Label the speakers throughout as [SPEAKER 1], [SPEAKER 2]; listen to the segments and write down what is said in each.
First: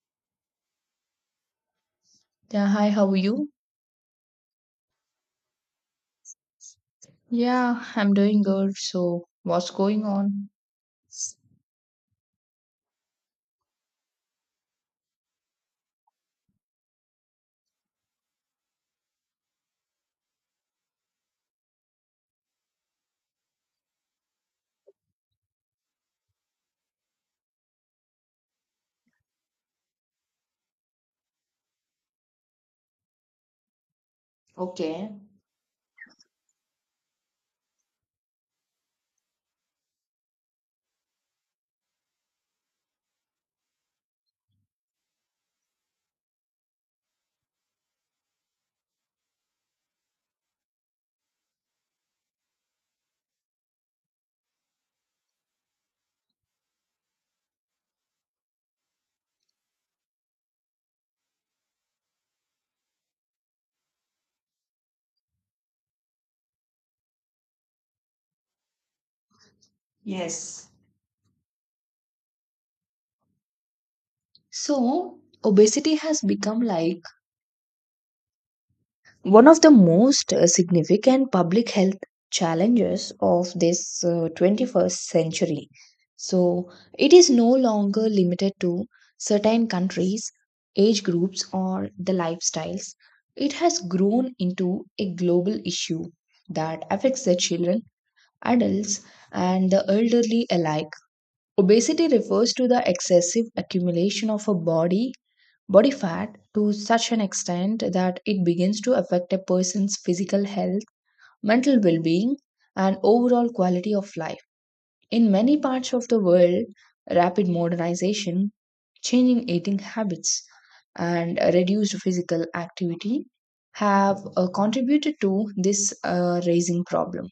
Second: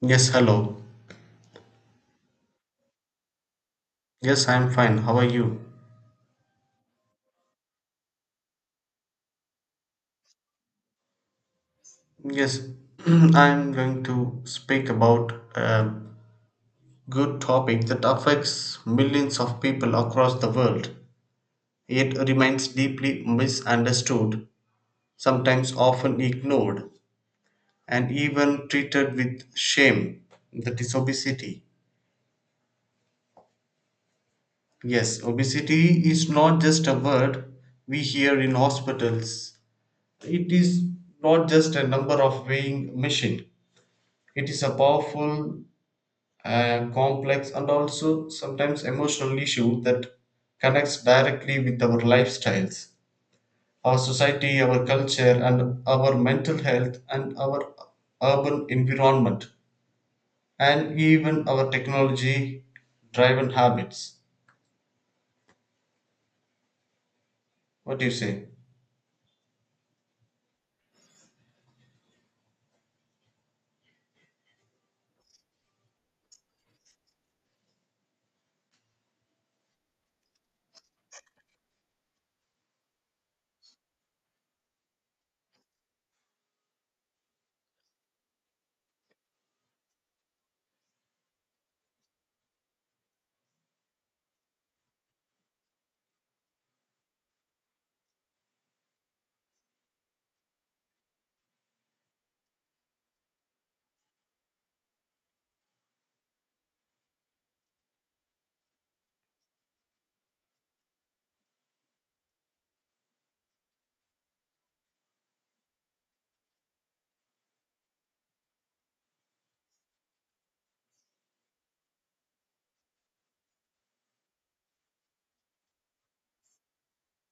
[SPEAKER 1] Yes, hello.
[SPEAKER 2] Yeah, hi, how are you?
[SPEAKER 1] Yes, I'm fine. How are you?
[SPEAKER 2] Yeah, I'm doing good. So, what's going on?
[SPEAKER 1] Yes, I'm going to speak about a good topic that affects millions of people across the world, yet remains deeply misunderstood, sometimes often ignored, and even treated with shame. That is obesity.
[SPEAKER 2] Okay.
[SPEAKER 1] Yes, obesity is not just a word we hear in hospitals. It is not just a number of weighing machine. It is a powerful, complex, and also sometimes emotional issue that connects directly with our lifestyles, our society, our culture, and our mental health, and our urban environment, and even our technology driven habits. What do you say?
[SPEAKER 2] Yes. So, obesity has become like one of the most significant public health challenges of this 21st century. So, it is no longer limited to certain countries, age groups, or the lifestyles. It has grown into a global issue that affects the children, adults, and the elderly alike. Obesity refers to the excessive accumulation of a body fat to such an extent that it begins to affect a person's physical health, mental well-being, and overall quality of life. In many parts of the world, rapid modernization, changing eating habits, and reduced physical activity have contributed to this raising problem.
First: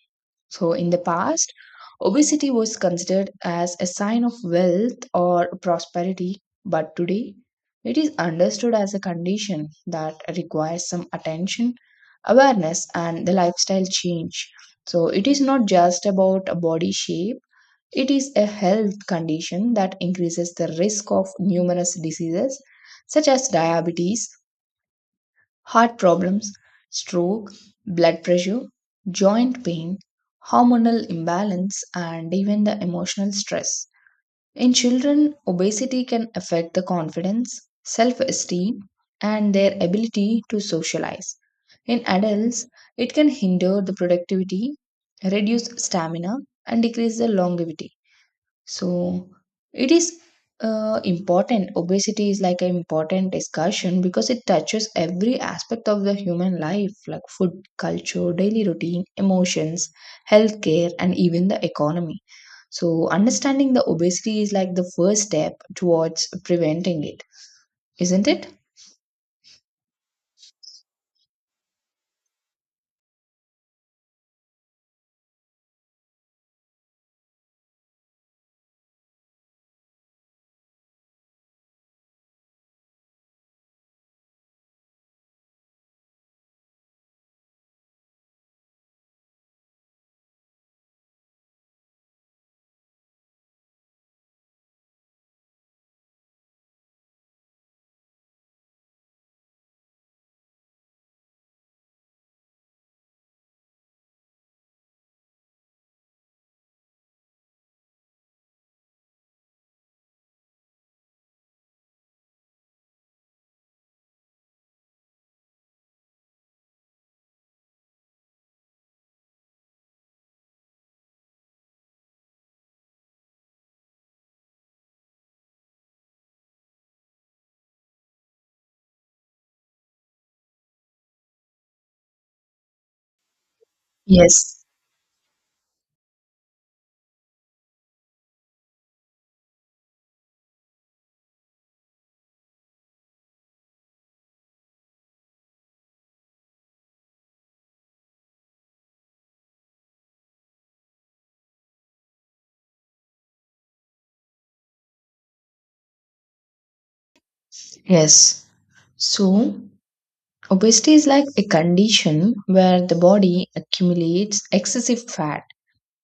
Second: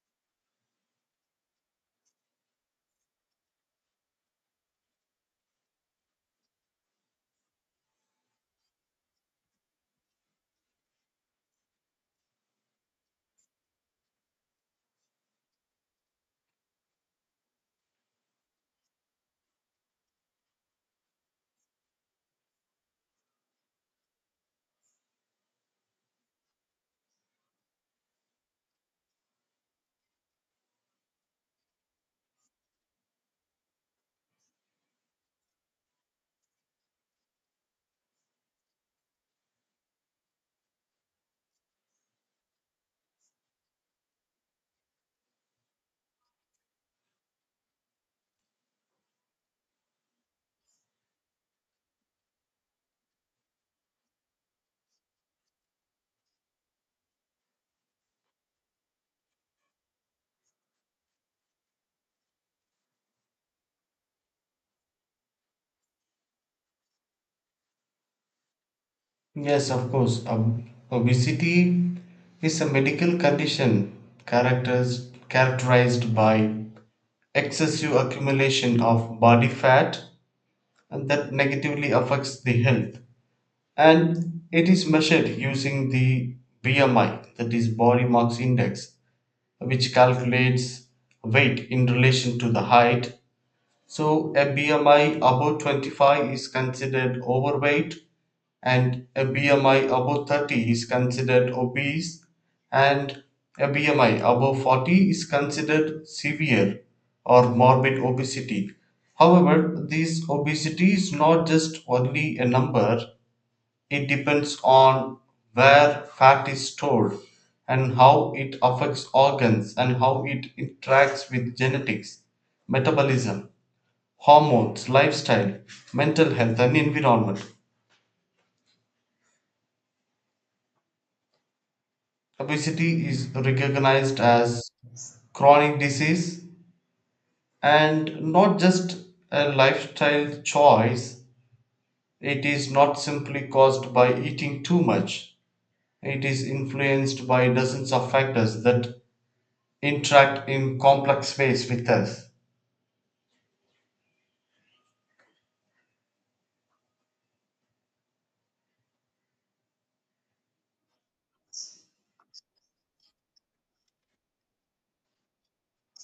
[SPEAKER 2] So, in the past, obesity was considered as a sign of wealth or prosperity, but today it is understood as a condition that requires some attention, awareness, and the lifestyle change. So, it is not just about a body shape, it is a health condition that increases the risk of numerous diseases such as diabetes, heart problems, stroke, blood pressure, joint pain, hormonal imbalance, and even the emotional stress. In children, obesity can affect the confidence, self esteem, and their ability to socialize. In adults, it can hinder the productivity, reduce stamina, and decrease the longevity. So it is important. Obesity is like an important discussion because it touches every aspect of the human life, like food, culture, daily routine, emotions, healthcare, and even the economy. So understanding the obesity is like the first step towards preventing it, isn't it?
[SPEAKER 1] Yes, of course. Obesity is a medical condition characterized by excessive accumulation of body fat and that negatively affects the health. And it is measured using the BMI, that is Body Mass Index, which calculates weight in relation to the height. So a BMI above 25 is considered overweight, and a BMI above 30 is considered obese, and a BMI above 40 is considered severe or morbid obesity. However, this obesity is not just only a number. It depends on where fat is stored and how it affects organs and how it interacts with genetics, metabolism, hormones, lifestyle, mental health, and environment. Obesity is recognized
[SPEAKER 2] Yes,
[SPEAKER 1] as chronic disease and not just a lifestyle choice. It is not simply caused by eating too much. It is influenced by dozens of factors that interact in complex ways with us.
[SPEAKER 2] yes. So, obesity is like a condition where the body accumulates excessive fat.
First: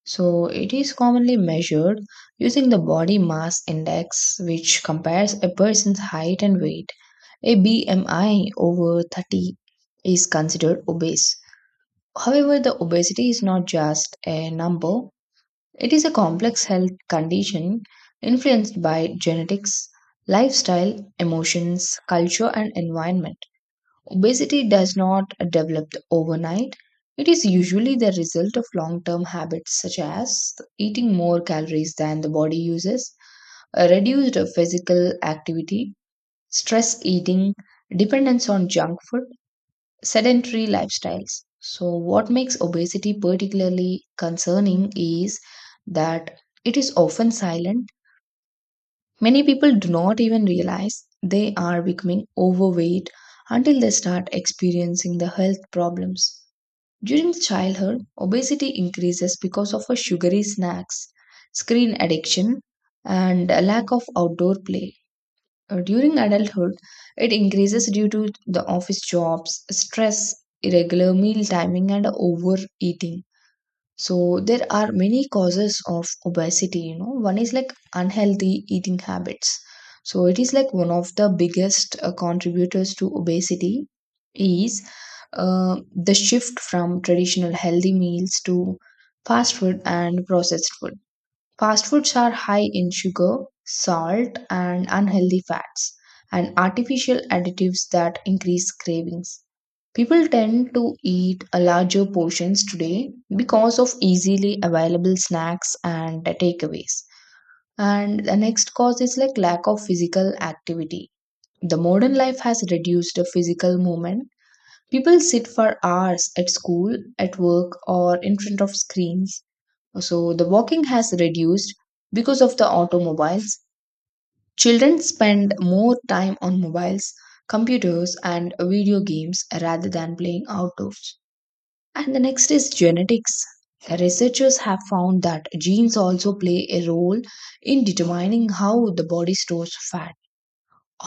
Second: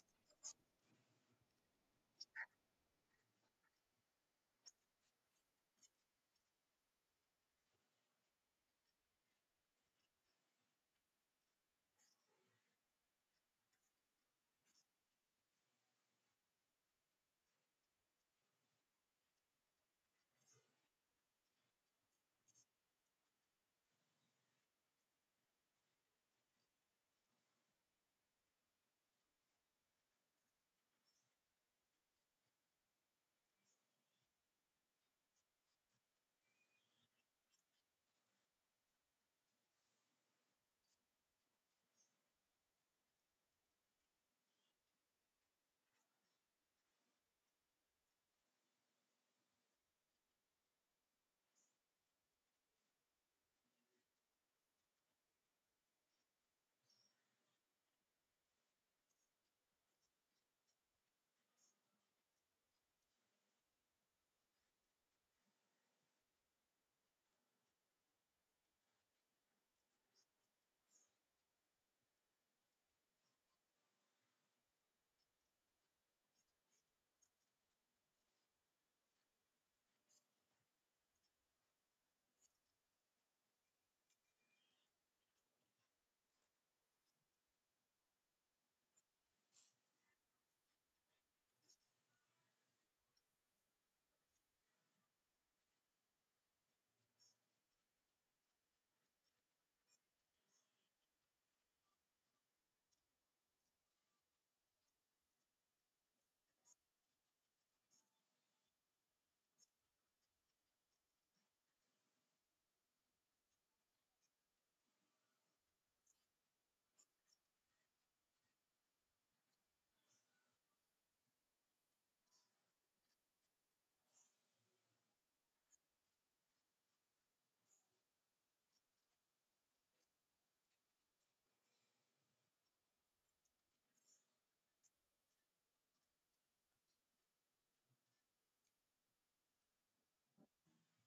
[SPEAKER 2] So it is commonly measured using the body mass index, which compares a person's height and weight. A BMI over 30 is considered obese. However, the obesity is not just a number, it is a complex health condition influenced by genetics, lifestyle, emotions, culture, and environment. Obesity does not develop overnight. It is usually the result of long term habits such as eating more calories than the body uses, a reduced physical activity, stress eating, dependence on junk food, sedentary lifestyles. So, what makes obesity particularly concerning is that it is often silent. Many people do not even realize they are becoming overweight until they start experiencing the health problems. During childhood, obesity increases because of a sugary snacks, screen addiction, and a lack of outdoor play. During adulthood, it increases due to the office jobs, stress, irregular meal timing, and overeating. So there are many causes of obesity, you know. One is like unhealthy eating habits. So it is like one of the biggest contributors to obesity is the shift from traditional healthy meals to fast food and processed food. Fast foods are high in sugar, salt, and unhealthy fats, and artificial additives that increase cravings. People tend to eat a larger portions today because of easily available snacks and takeaways. And the next cause is like lack of physical activity. The modern life has reduced the physical movement. People sit for hours at school, at work, or in front of screens, so the walking has reduced because of the automobiles. Children spend more time on mobiles, computers, and video games rather than playing outdoors. And the next is genetics. The researchers have found that genes also play a role in determining how the body stores fat.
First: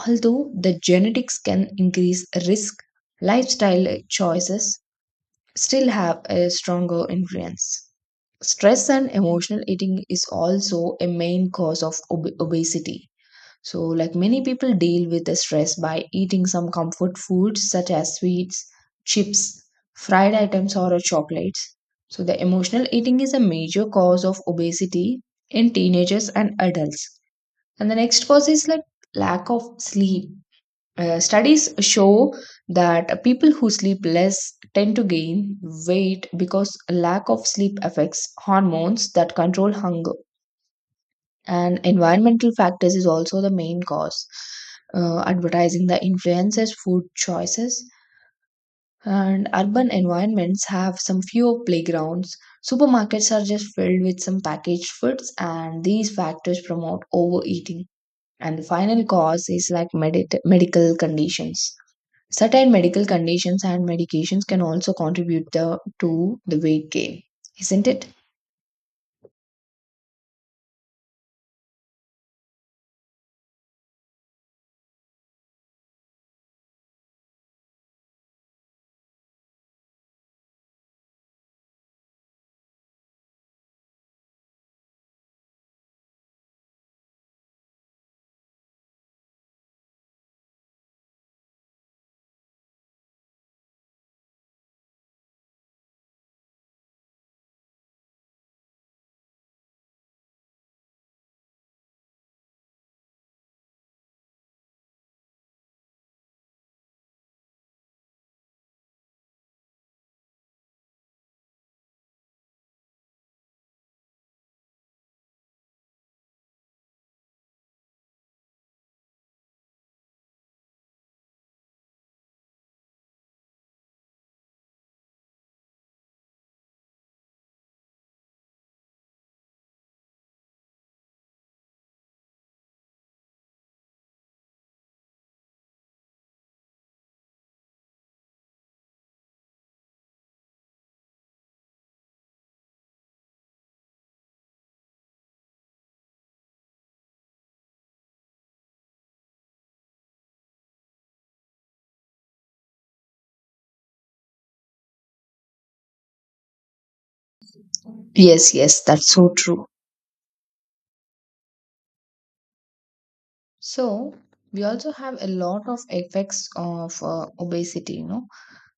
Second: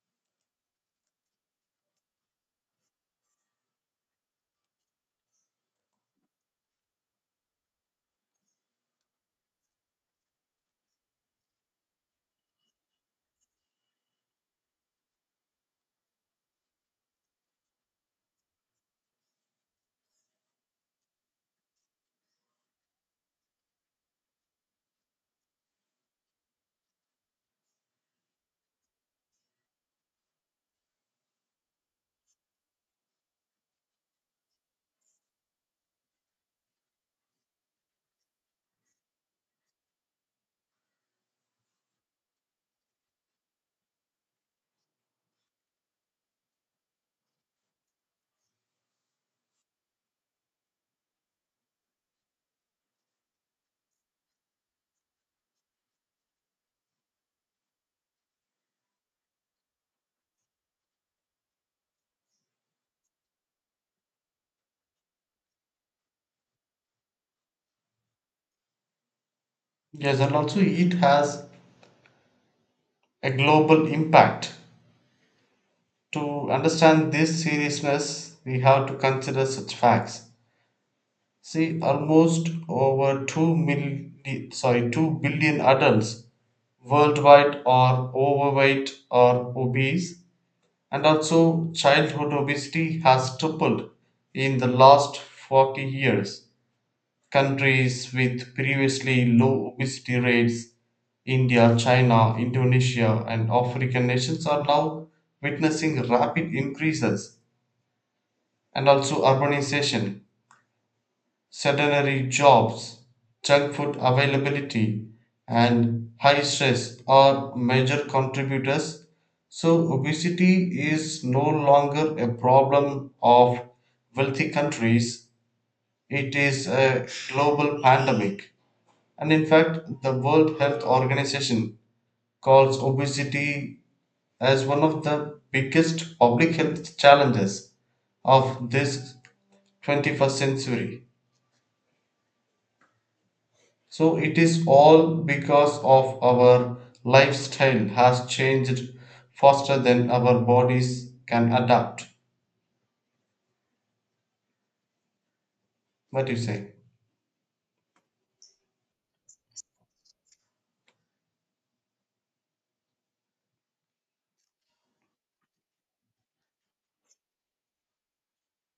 [SPEAKER 2] Although the genetics can increase risk, lifestyle choices still have a stronger influence. Stress and emotional eating is also a main cause of obesity. So, like, many people deal with the stress by eating some comfort foods such as sweets, chips, fried items, or chocolates. So, the emotional eating is a major cause of obesity in teenagers and adults. And the next cause is like lack of sleep. Studies show that people who sleep less tend to gain weight because lack of sleep affects hormones that control hunger. And environmental factors is also the main cause. Advertising that influences food choices, and urban environments have some fewer playgrounds, supermarkets are just filled with some packaged foods, and these factors promote overeating. And the final cause is like medit medical conditions. Certain medical conditions and medications can also contribute the, to the weight gain, isn't it?
[SPEAKER 1] Yes, and also it has a global impact. To understand this seriousness, we have to consider such facts. See, almost over 2 million, sorry, 2 billion adults worldwide are overweight or obese, and also childhood obesity has tripled in the last 40 years. Countries with previously low obesity rates, India, China, Indonesia, and African nations, are now witnessing rapid increases, and also urbanization, sedentary jobs, junk food availability, and high stress are major contributors. So, obesity is no longer a problem of wealthy countries. It is a global pandemic. And in fact, the World Health Organization calls obesity as one of the biggest public health challenges of this 21st century. So it is all because of our lifestyle has changed faster than our bodies can adapt. What do you say?
[SPEAKER 2] Yes, yes, that's so true. So, we also have a lot of effects of obesity, you know.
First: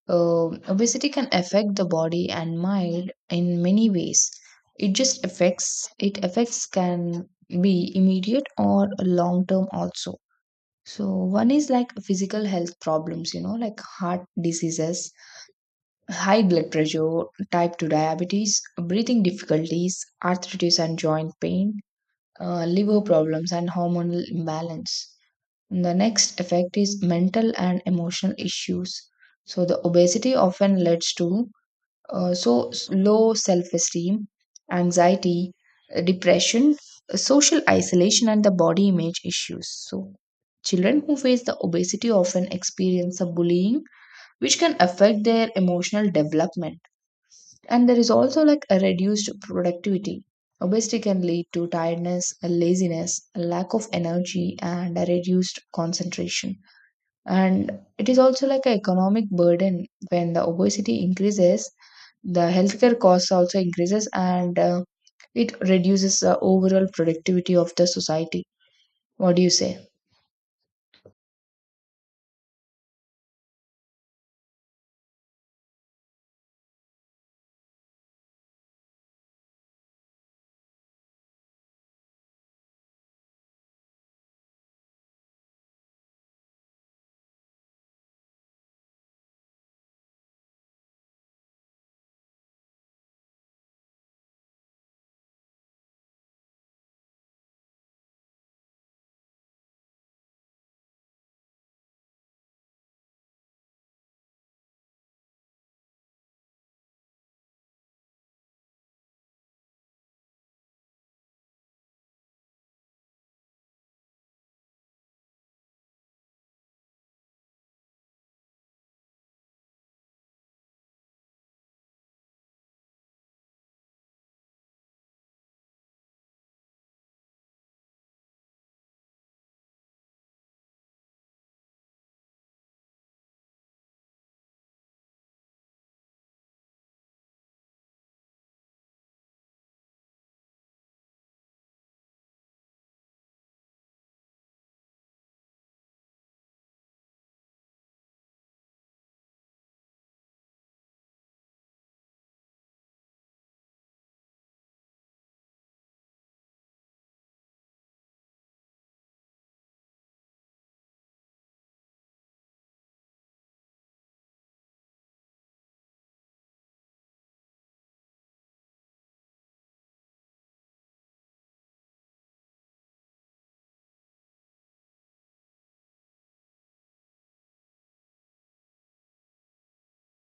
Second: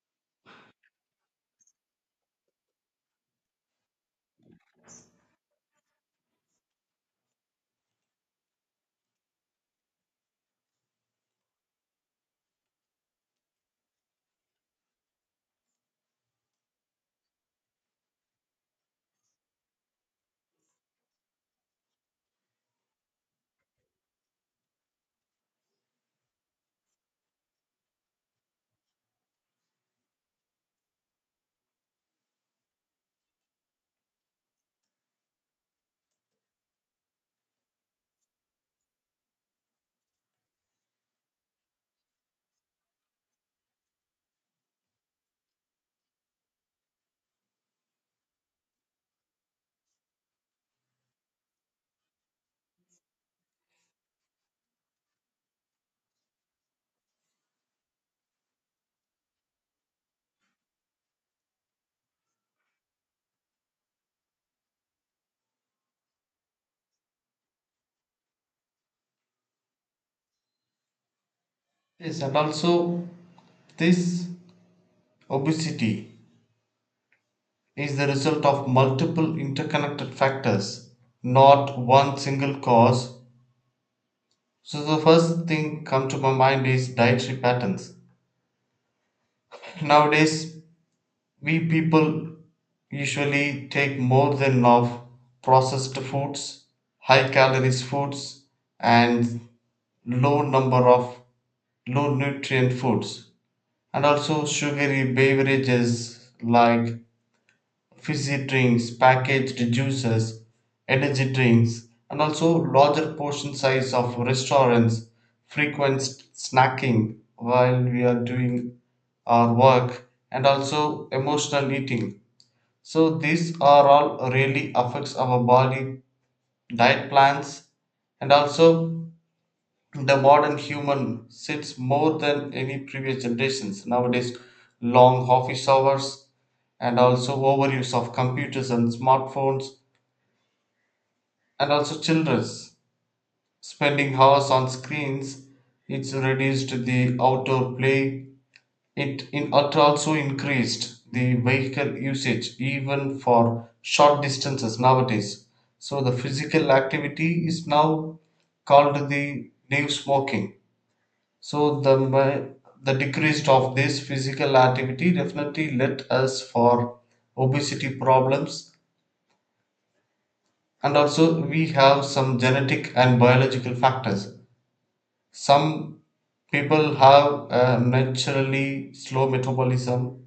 [SPEAKER 2] Obesity can affect the body and mind in many ways. It just affects, it affects can be immediate or long term also. So, one is like physical health problems, you know, like heart diseases, high blood pressure, type 2 diabetes, breathing difficulties, arthritis and joint pain, liver problems, and hormonal imbalance. The next effect is mental and emotional issues. So, the obesity often leads to low self esteem, anxiety, depression, social isolation, and the body image issues. So, children who face the obesity often experience the bullying, which can affect their emotional development. And there is also like a reduced productivity. Obesity can lead to tiredness, a laziness, a lack of energy, and a reduced concentration. And it is also like an economic burden. When the obesity increases, the healthcare costs also increases, and it reduces the overall productivity of the society. What do you say?
[SPEAKER 1] Yes, and also this obesity is the result of multiple interconnected factors, not one single cause. So the first thing come to my mind is dietary patterns. Nowadays, we people usually take more than of processed foods, high calories foods, and low number of low nutrient foods, and also sugary beverages like fizzy drinks, packaged juices, energy drinks, and also larger portion size of restaurants, frequent snacking while we are doing our work, and also emotional eating. So these are all really affects our body, diet plans, and also the modern human sits more than any previous generations nowadays. Long office hours and also overuse of computers and smartphones, and also children's spending hours on screens. It's reduced the outdoor play. It also increased the vehicle usage even for short distances nowadays. So the physical activity is now called the new smoking. So the decrease of this physical activity definitely led us for obesity problems, and also we have some genetic and biological factors. Some people have a naturally slow metabolism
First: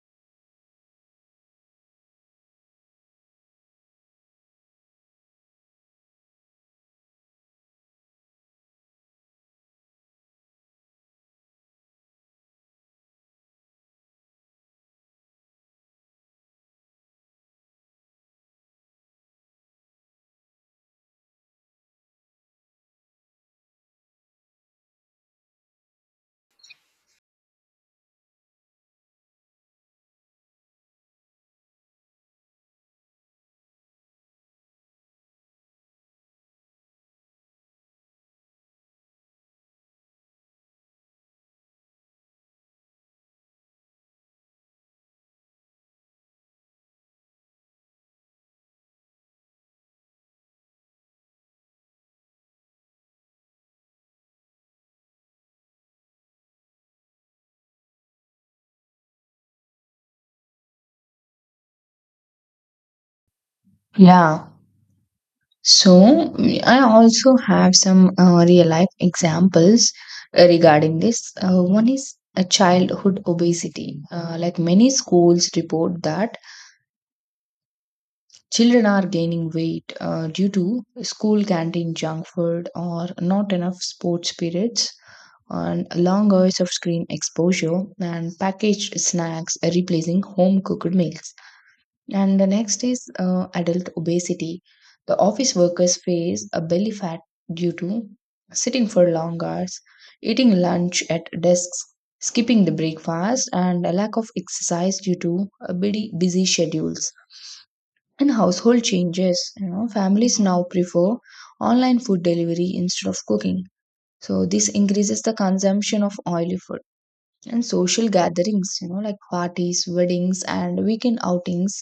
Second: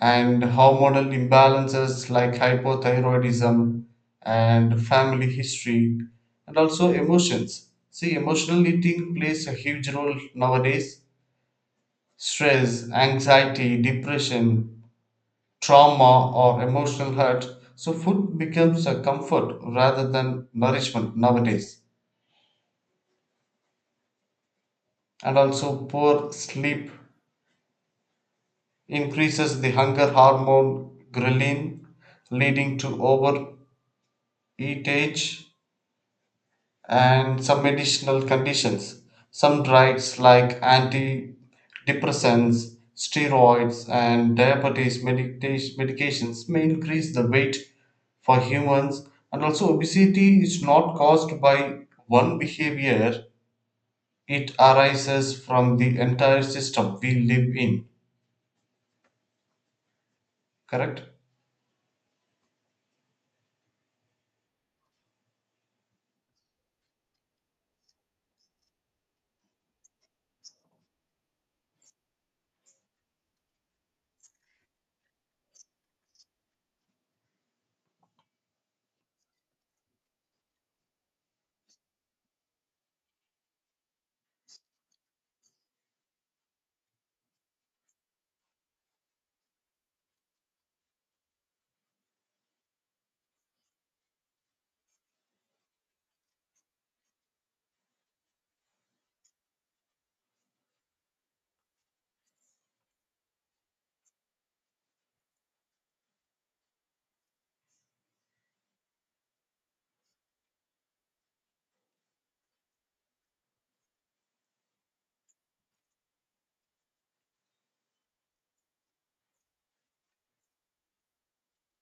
[SPEAKER 1] and hormonal imbalances like hypothyroidism and family history. And also emotions, see, emotional eating plays a huge role nowadays. Stress, anxiety, depression, trauma, or emotional hurt. So food becomes a comfort rather than nourishment nowadays. And also poor sleep increases the hunger hormone ghrelin, leading to overeatage and some medicinal conditions. Some drugs like antidepressants, steroids, and diabetes medications may increase the weight for humans. And also, obesity is not caused by one behavior. It arises from the entire system we live in. Correct?
[SPEAKER 2] Yeah, so I also have some real life examples regarding this. One is a childhood obesity, like many schools report that children are gaining weight due to school canteen junk food or not enough sports periods, and long hours of screen exposure and packaged snacks are replacing home cooked meals. And the next is adult obesity. The office workers face a belly fat due to sitting for long hours, eating lunch at desks, skipping the breakfast, and a lack of exercise due to busy schedules. And household changes, you know, families now prefer online food delivery instead of cooking, so this increases the consumption of oily food. And social gatherings, you know, like parties, weddings, and weekend outings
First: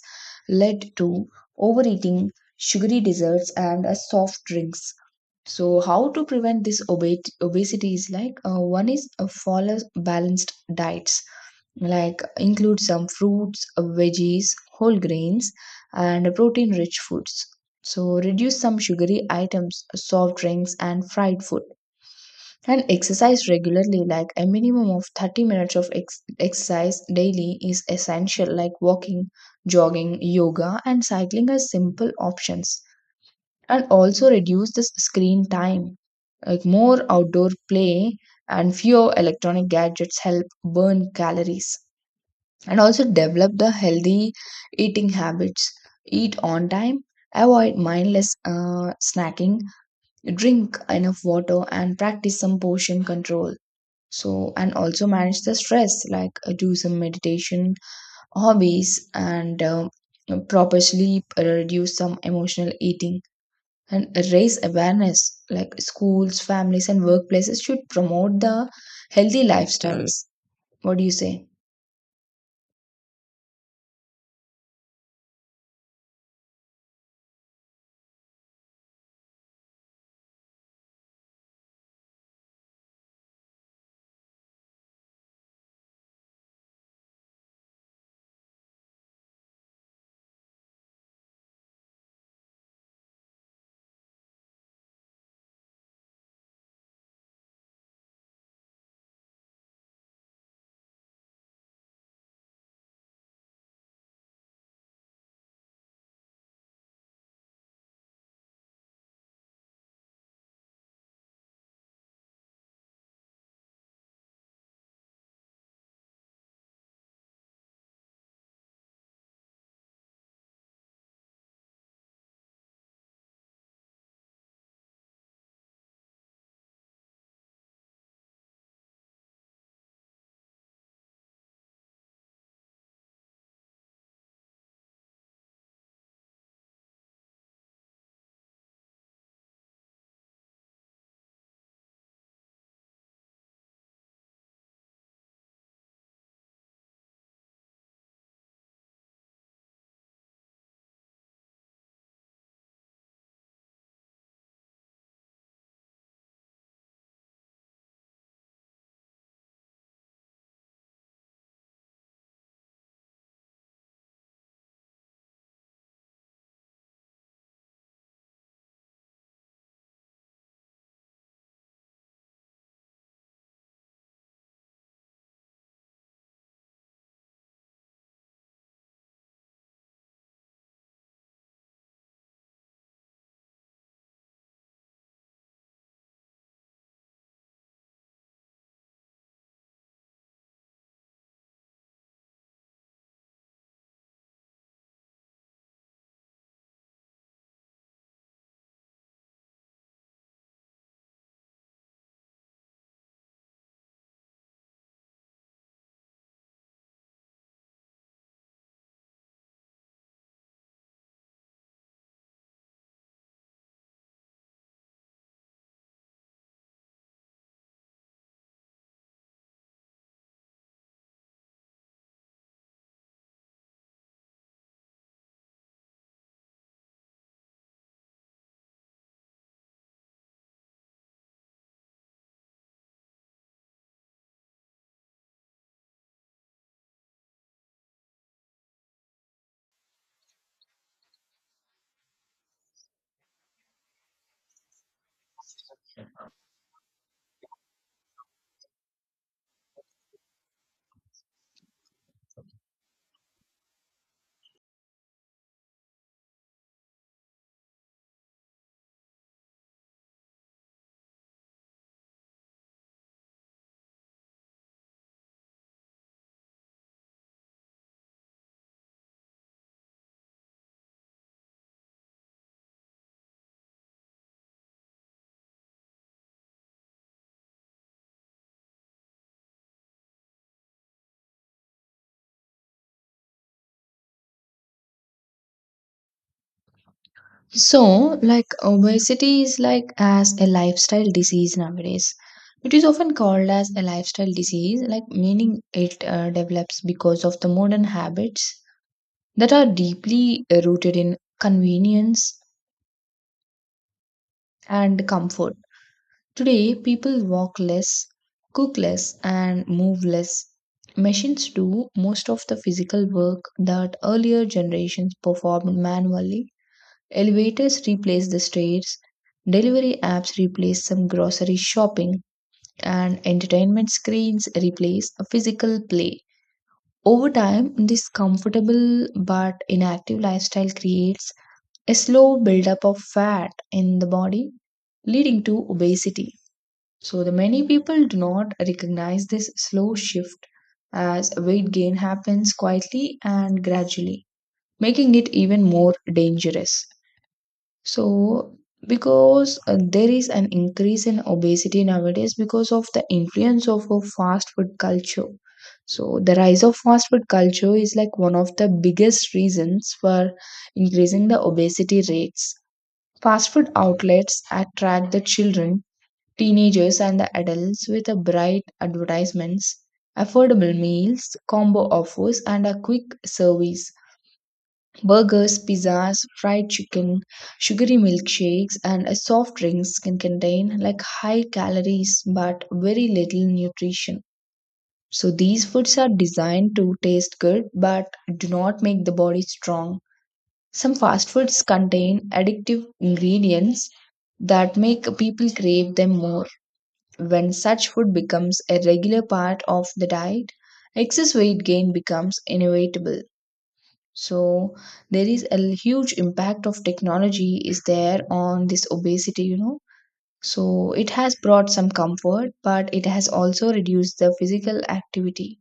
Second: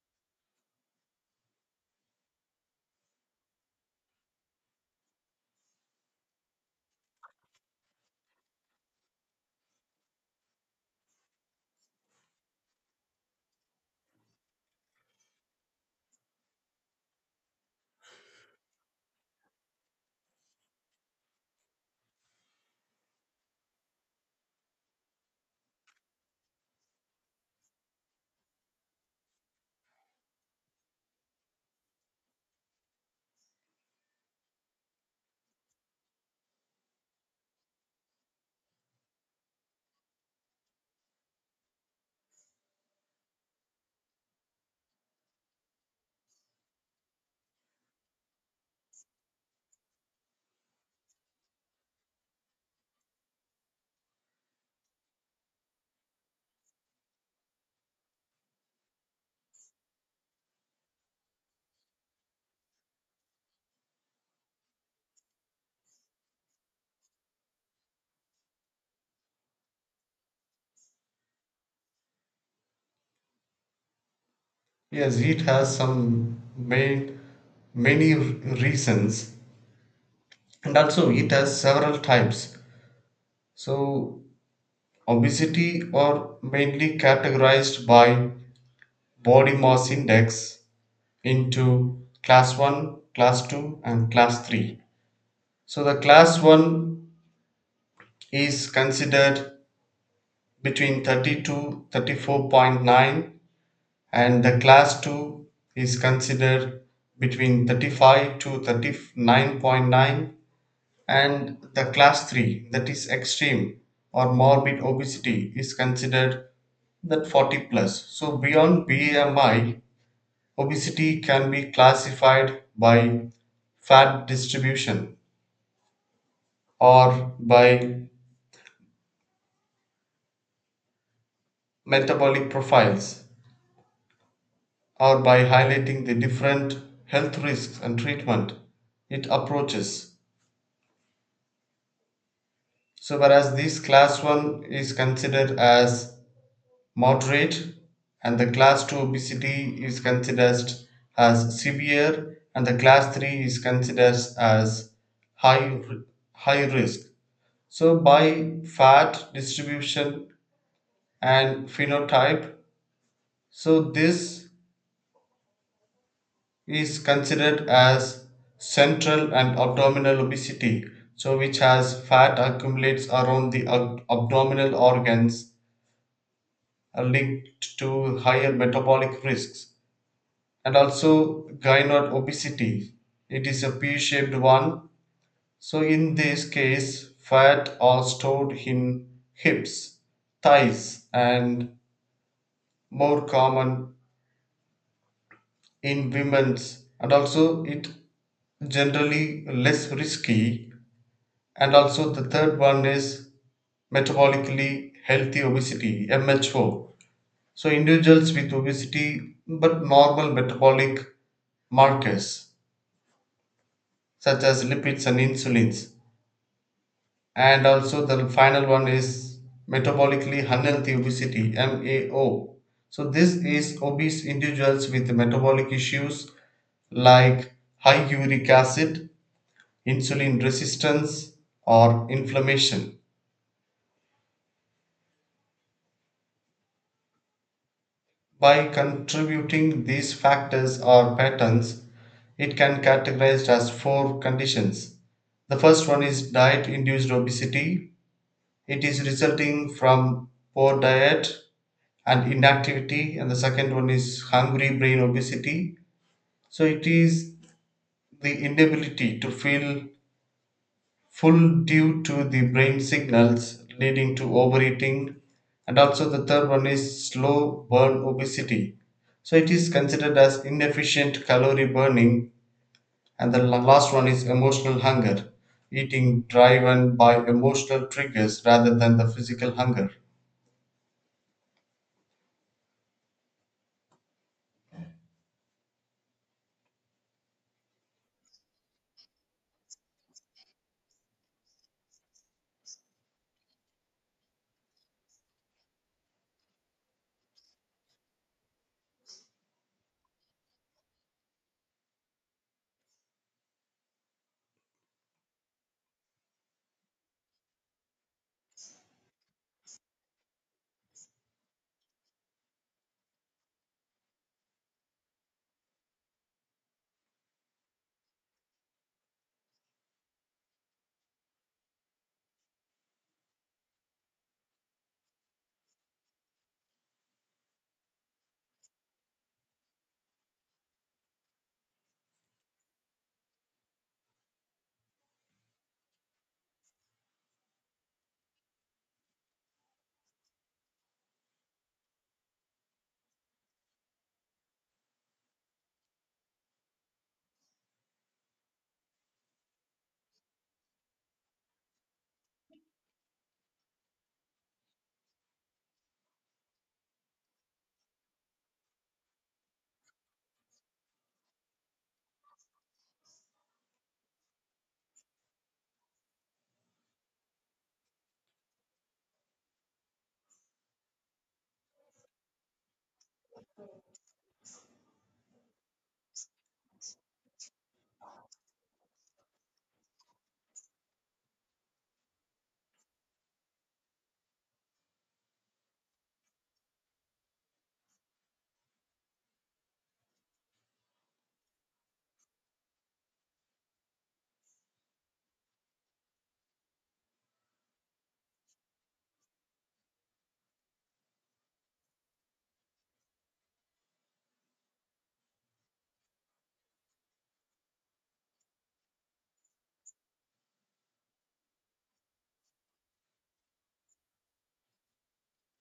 [SPEAKER 2] led to overeating, sugary desserts, and soft drinks. So, how to prevent this obesity is like, one is a follow balanced diets, like include some fruits, veggies, whole grains, and protein rich foods. So, reduce some sugary items, soft drinks, and fried food. And exercise regularly, like a minimum of 30 minutes of exercise daily is essential, like walking, jogging, yoga, and cycling are simple options. And also reduce the screen time, like more outdoor play and fewer electronic gadgets help burn calories. And also develop the healthy eating habits, eat on time, avoid mindless snacking, drink enough water, and practice some portion control. So, and also manage the stress, like do some meditation, hobbies, and proper sleep reduce some emotional eating. And raise awareness, like schools, families, and workplaces should promote the healthy lifestyles. What do you say?
[SPEAKER 1] Yes, it has some main, many reasons, and also it has several types. So, obesity are mainly categorized by body mass index into class 1, class 2, and class 3. So the class 1 is considered between 30 to 34.9, and the class 2 is considered between 35 to 39.9, and the class 3, that is extreme or morbid obesity, is considered that 40 plus. So beyond BMI, obesity can be classified by fat distribution or by metabolic profiles or by highlighting the different health risks and treatment it approaches. So whereas this class 1 is considered as moderate, and the class 2 obesity is considered as severe, and the class 3 is considered as high high risk. So by fat distribution and phenotype, so this is considered as central and abdominal obesity, so which has fat accumulates around the abdominal organs are linked to higher metabolic risks, and also gynoid obesity. It is a pea shaped one. So, in this case, fat are stored in hips, thighs, and more common in women's, and also it generally less risky. And also, the third one is metabolically healthy obesity, MHO. So, individuals with obesity but normal metabolic markers such as lipids and insulins. And also the final one is metabolically unhealthy obesity, MAO. So this is obese individuals with metabolic issues like high uric acid, insulin resistance, or inflammation. By contributing these factors or patterns, it can categorized as four conditions. The first one is diet induced obesity. It is resulting from poor diet and inactivity. And the second one is hungry brain obesity, so it is the inability to feel full due to the brain signals leading to overeating. And also the third one is slow burn obesity, so it is considered as inefficient calorie burning. And the last one is emotional hunger, eating driven by emotional triggers rather than the physical hunger.
[SPEAKER 2] So, like, obesity is like as a lifestyle disease nowadays. It is often called as a lifestyle disease, like meaning it develops because of the modern habits that are deeply rooted in convenience and comfort. Today, people walk less, cook less, and move less. Machines do most of the physical work that earlier generations performed manually. Elevators replace the stairs, delivery apps replace some grocery shopping, and entertainment screens replace a physical play. Over time, this comfortable but inactive lifestyle creates a slow buildup of fat in the body, leading to obesity. So, the many people do not recognize this slow shift, as weight gain happens quietly and gradually, making it even more dangerous. So, because there is an increase in obesity nowadays because of the influence of a fast food culture. So, the rise of fast food culture is like one of the biggest reasons for increasing the obesity rates. Fast food outlets attract the children, teenagers, and the adults with a bright advertisements, affordable meals, combo offers, and a quick service. Burgers, pizzas, fried chicken, sugary milkshakes, and a soft drinks can contain like high calories but very little nutrition. So these foods are designed to taste good but do not make the body strong. Some fast foods contain addictive ingredients that make people crave them more. When such food becomes a regular part of the diet, excess weight gain becomes inevitable. So there is a huge impact of technology is there on this obesity, you know. So it has brought some comfort, but it has also reduced the physical activity.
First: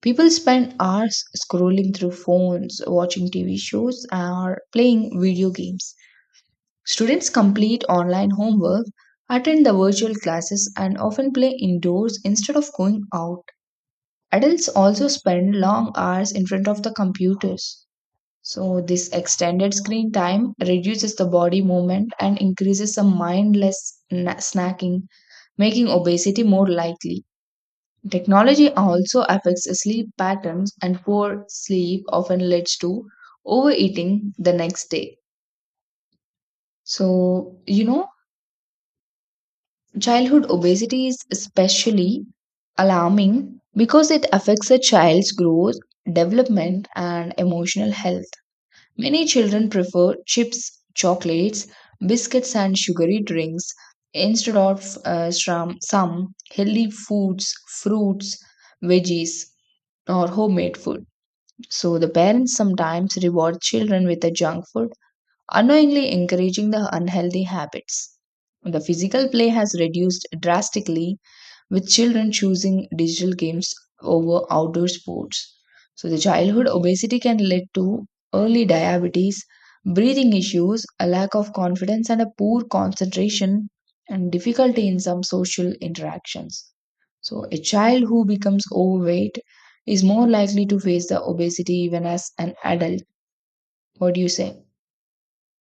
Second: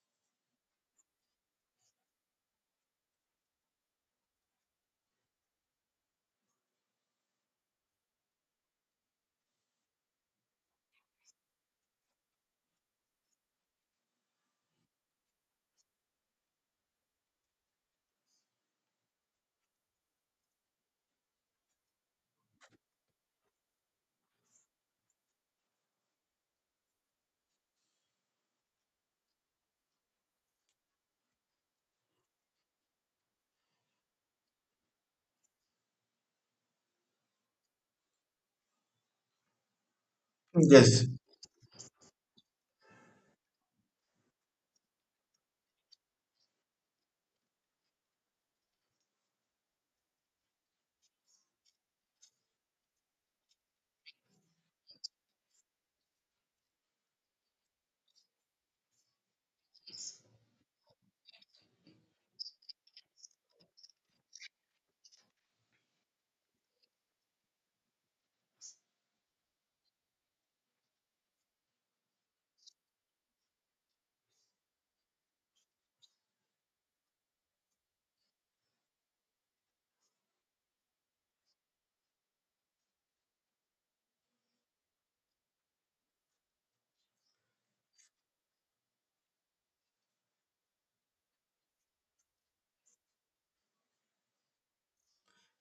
[SPEAKER 2] People spend hours scrolling through phones, watching TV shows, or playing video games. Students complete online homework, attend the virtual classes, and often play indoors instead of going out. Adults also spend long hours in front of the computers. So, this extended screen time reduces the body movement and increases the mindless snacking, making obesity more likely. Technology also affects sleep patterns, and poor sleep often leads to overeating the next day. So, you know, childhood
[SPEAKER 1] Yes.
[SPEAKER 2] obesity is especially alarming because it affects a child's growth, development, and emotional health. Many children prefer chips, chocolates, biscuits, and sugary drinks instead of some healthy foods, fruits, veggies, or homemade food. So the parents sometimes reward children with a junk food, unknowingly encouraging the unhealthy habits. The physical play has reduced drastically with children choosing digital games over outdoor sports. So, the childhood obesity can lead to early diabetes, breathing issues, a lack of confidence, and a poor concentration and difficulty in some social interactions. So, a child who becomes overweight is more likely to face the obesity even as an adult. What do you say?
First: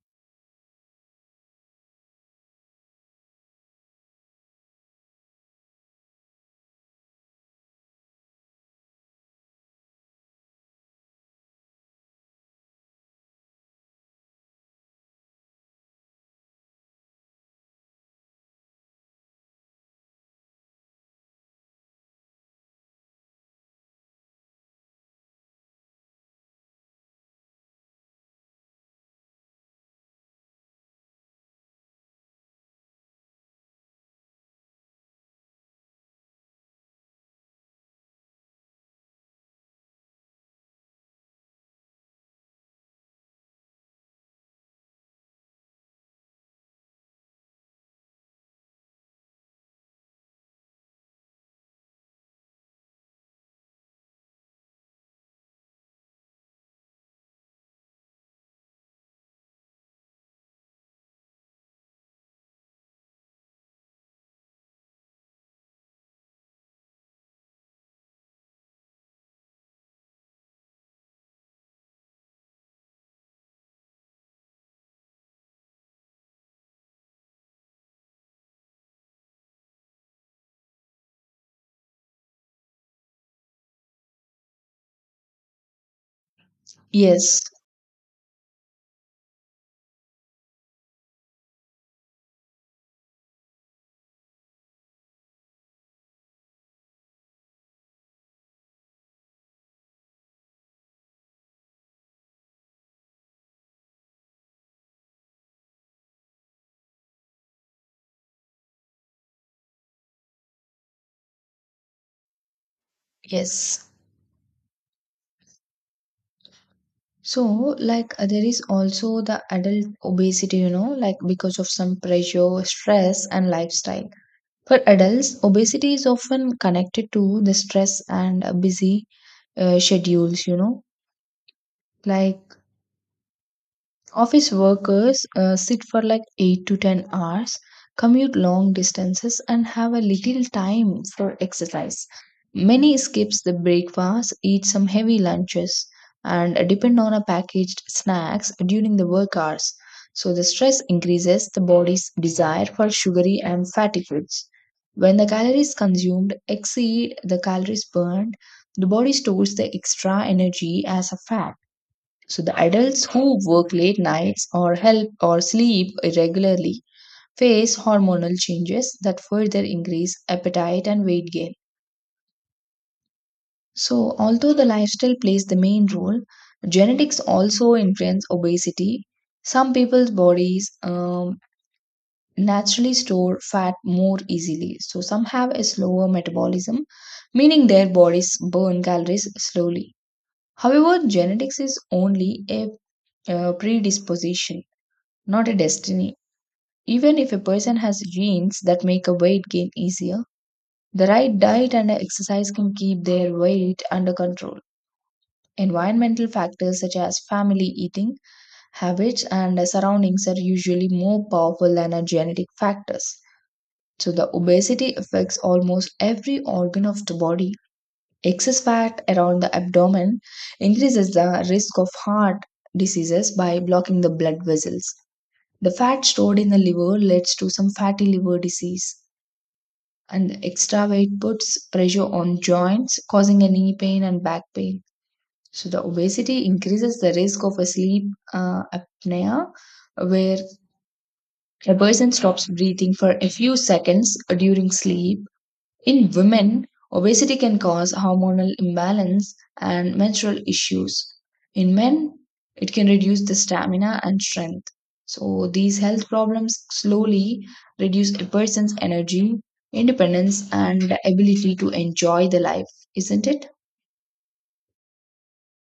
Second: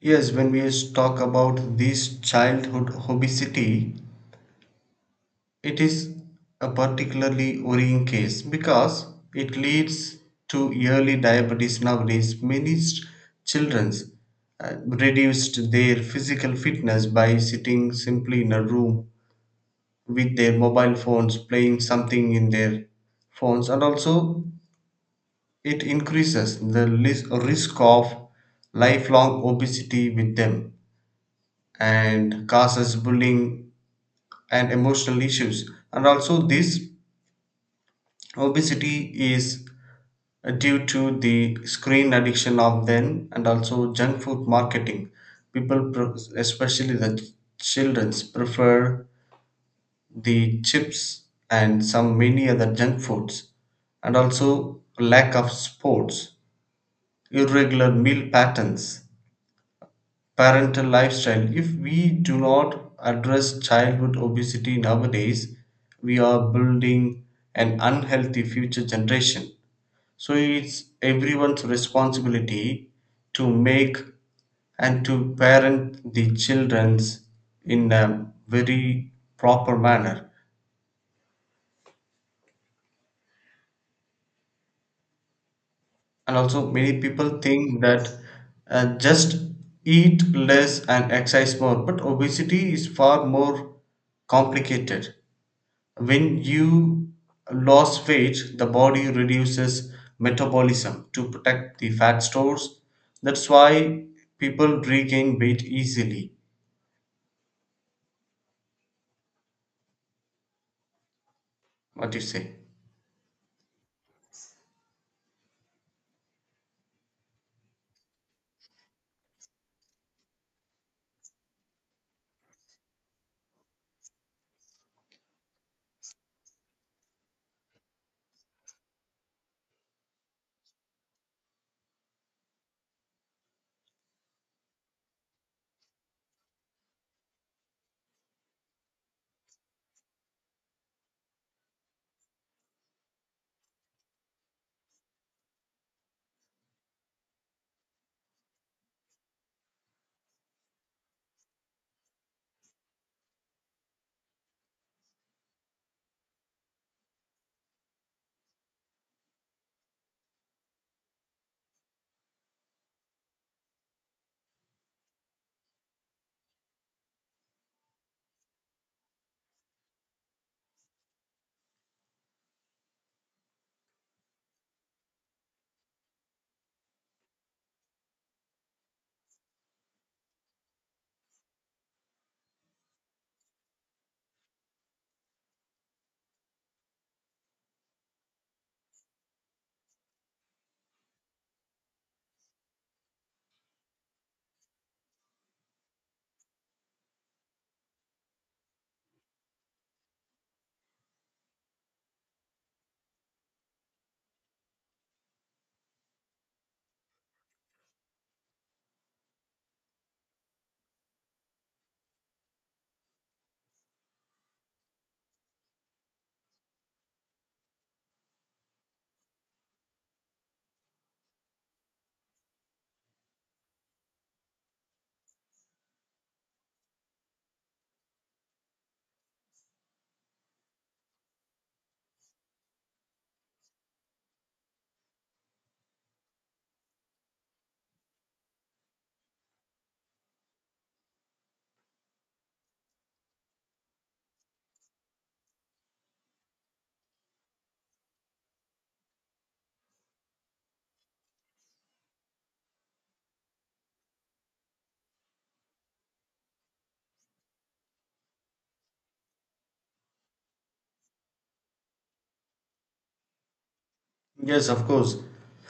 [SPEAKER 1] Yes, when we talk about this childhood obesity, it is a particularly worrying case because it leads to early diabetes nowadays. Many children reduced their physical fitness by sitting simply in a room with their mobile phones, playing something in their phones, and also it increases the risk of lifelong obesity with them and causes bullying and emotional issues. And also this obesity is due to the screen addiction of them, and also junk food marketing. People especially the childrens prefer the chips and some many other junk foods, and also lack of sports, irregular meal patterns, parental lifestyle. If we do not address childhood obesity nowadays, we are building an unhealthy future generation. So it's everyone's responsibility to make and to parent the children's in a very proper manner. And also, many people
[SPEAKER 2] Yes,
[SPEAKER 1] think that just eat less and exercise more, but obesity is far more complicated. When you lose weight, the body reduces metabolism to protect the fat stores. That's why people regain weight easily. What do you say?
[SPEAKER 2] yes. So, like, there is also the adult obesity, you know, like because of some pressure, stress, and lifestyle. For adults, obesity is often connected to the stress and busy schedules, you know, like office workers sit for like 8 to 10 hours, commute long distances, and have a little time for exercise. Many skips the breakfast, eat some heavy lunches, and depend on a packaged snacks during the work hours. So the stress increases the body's desire for sugary and fatty foods. When the calories consumed exceed the calories burned, the body stores the extra energy as a fat. So the adults who work late nights or help or sleep irregularly face hormonal changes that further increase appetite and weight gain. So although the lifestyle plays the main role, genetics also influence obesity. Some people's bodies naturally store fat more easily. So some have a slower metabolism, meaning their bodies burn calories slowly. However, genetics is only a predisposition, not a destiny. Even if a person has genes that make a weight gain easier, the right diet and exercise can keep their weight under control. Environmental factors such as family eating habits and surroundings are usually more powerful than our genetic factors. So, the obesity affects almost every organ of the body. Excess fat around the abdomen increases the risk of heart diseases by blocking the blood vessels. The fat stored in the liver leads to some fatty liver disease, and the extra weight puts pressure on joints, causing a knee pain and back pain. So the obesity increases the risk of a sleep apnea, where a person stops breathing for a few seconds during sleep. In women, obesity can cause hormonal imbalance and menstrual issues. In men, it can reduce the stamina and strength. So, these health problems slowly reduce a person's energy, independence, and ability to enjoy the life, isn't it?
[SPEAKER 1] Yes, of course.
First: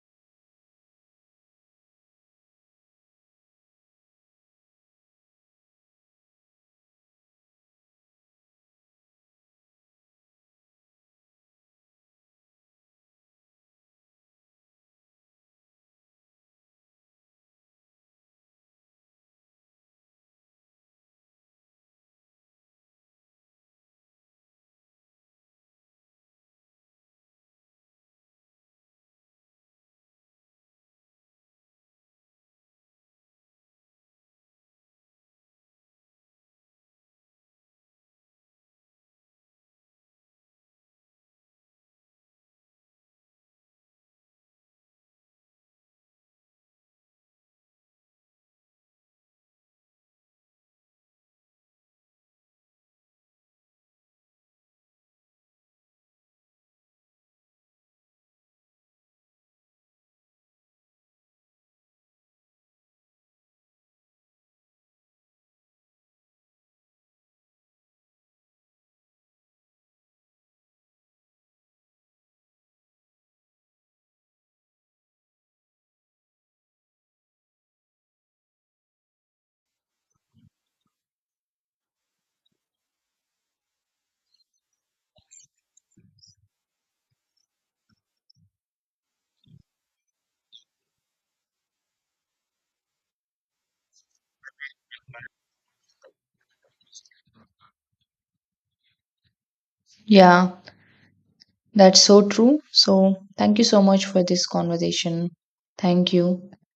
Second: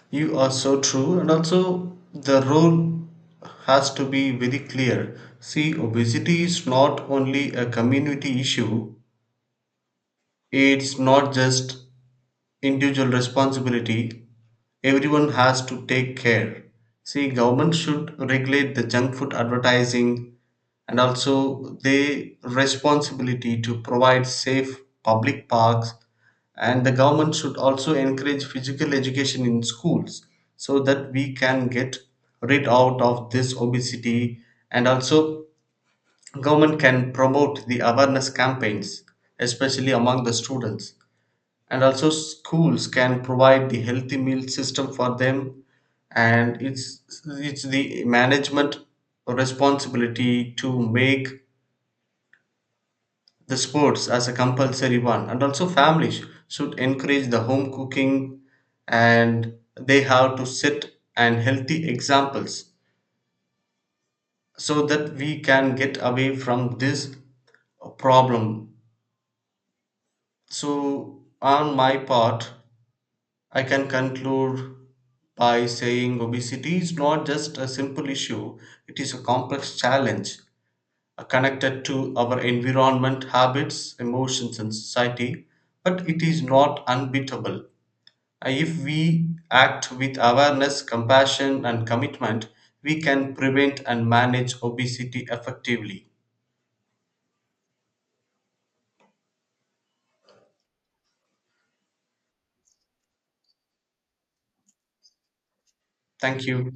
[SPEAKER 1] You are so true. And also, the role has to be very clear. See, obesity is not only a community issue, it's not just individual responsibility. Everyone has to take care. See, government should regulate the junk food advertising, and also their responsibility to provide safe public parks. And the government should also encourage physical education in schools so that we can get rid out of this obesity. And also government can promote the awareness campaigns, especially among the students. And also schools can provide the healthy meal system for them. And it's the management responsibility to make the sports as a compulsory one. And also families should encourage the home cooking, and they have to set and healthy examples so that we can get away from this problem. So on my part, I can conclude by saying obesity is not just a simple issue, it is a complex challenge connected to our environment, habits, emotions, and society. But it is not unbeatable. If we act with awareness, compassion, and commitment, we can prevent and manage obesity effectively.
[SPEAKER 2] Yeah, that's so true. So, thank you so much for this conversation. Thank
[SPEAKER 1] Thank
[SPEAKER 2] you.
[SPEAKER 1] you.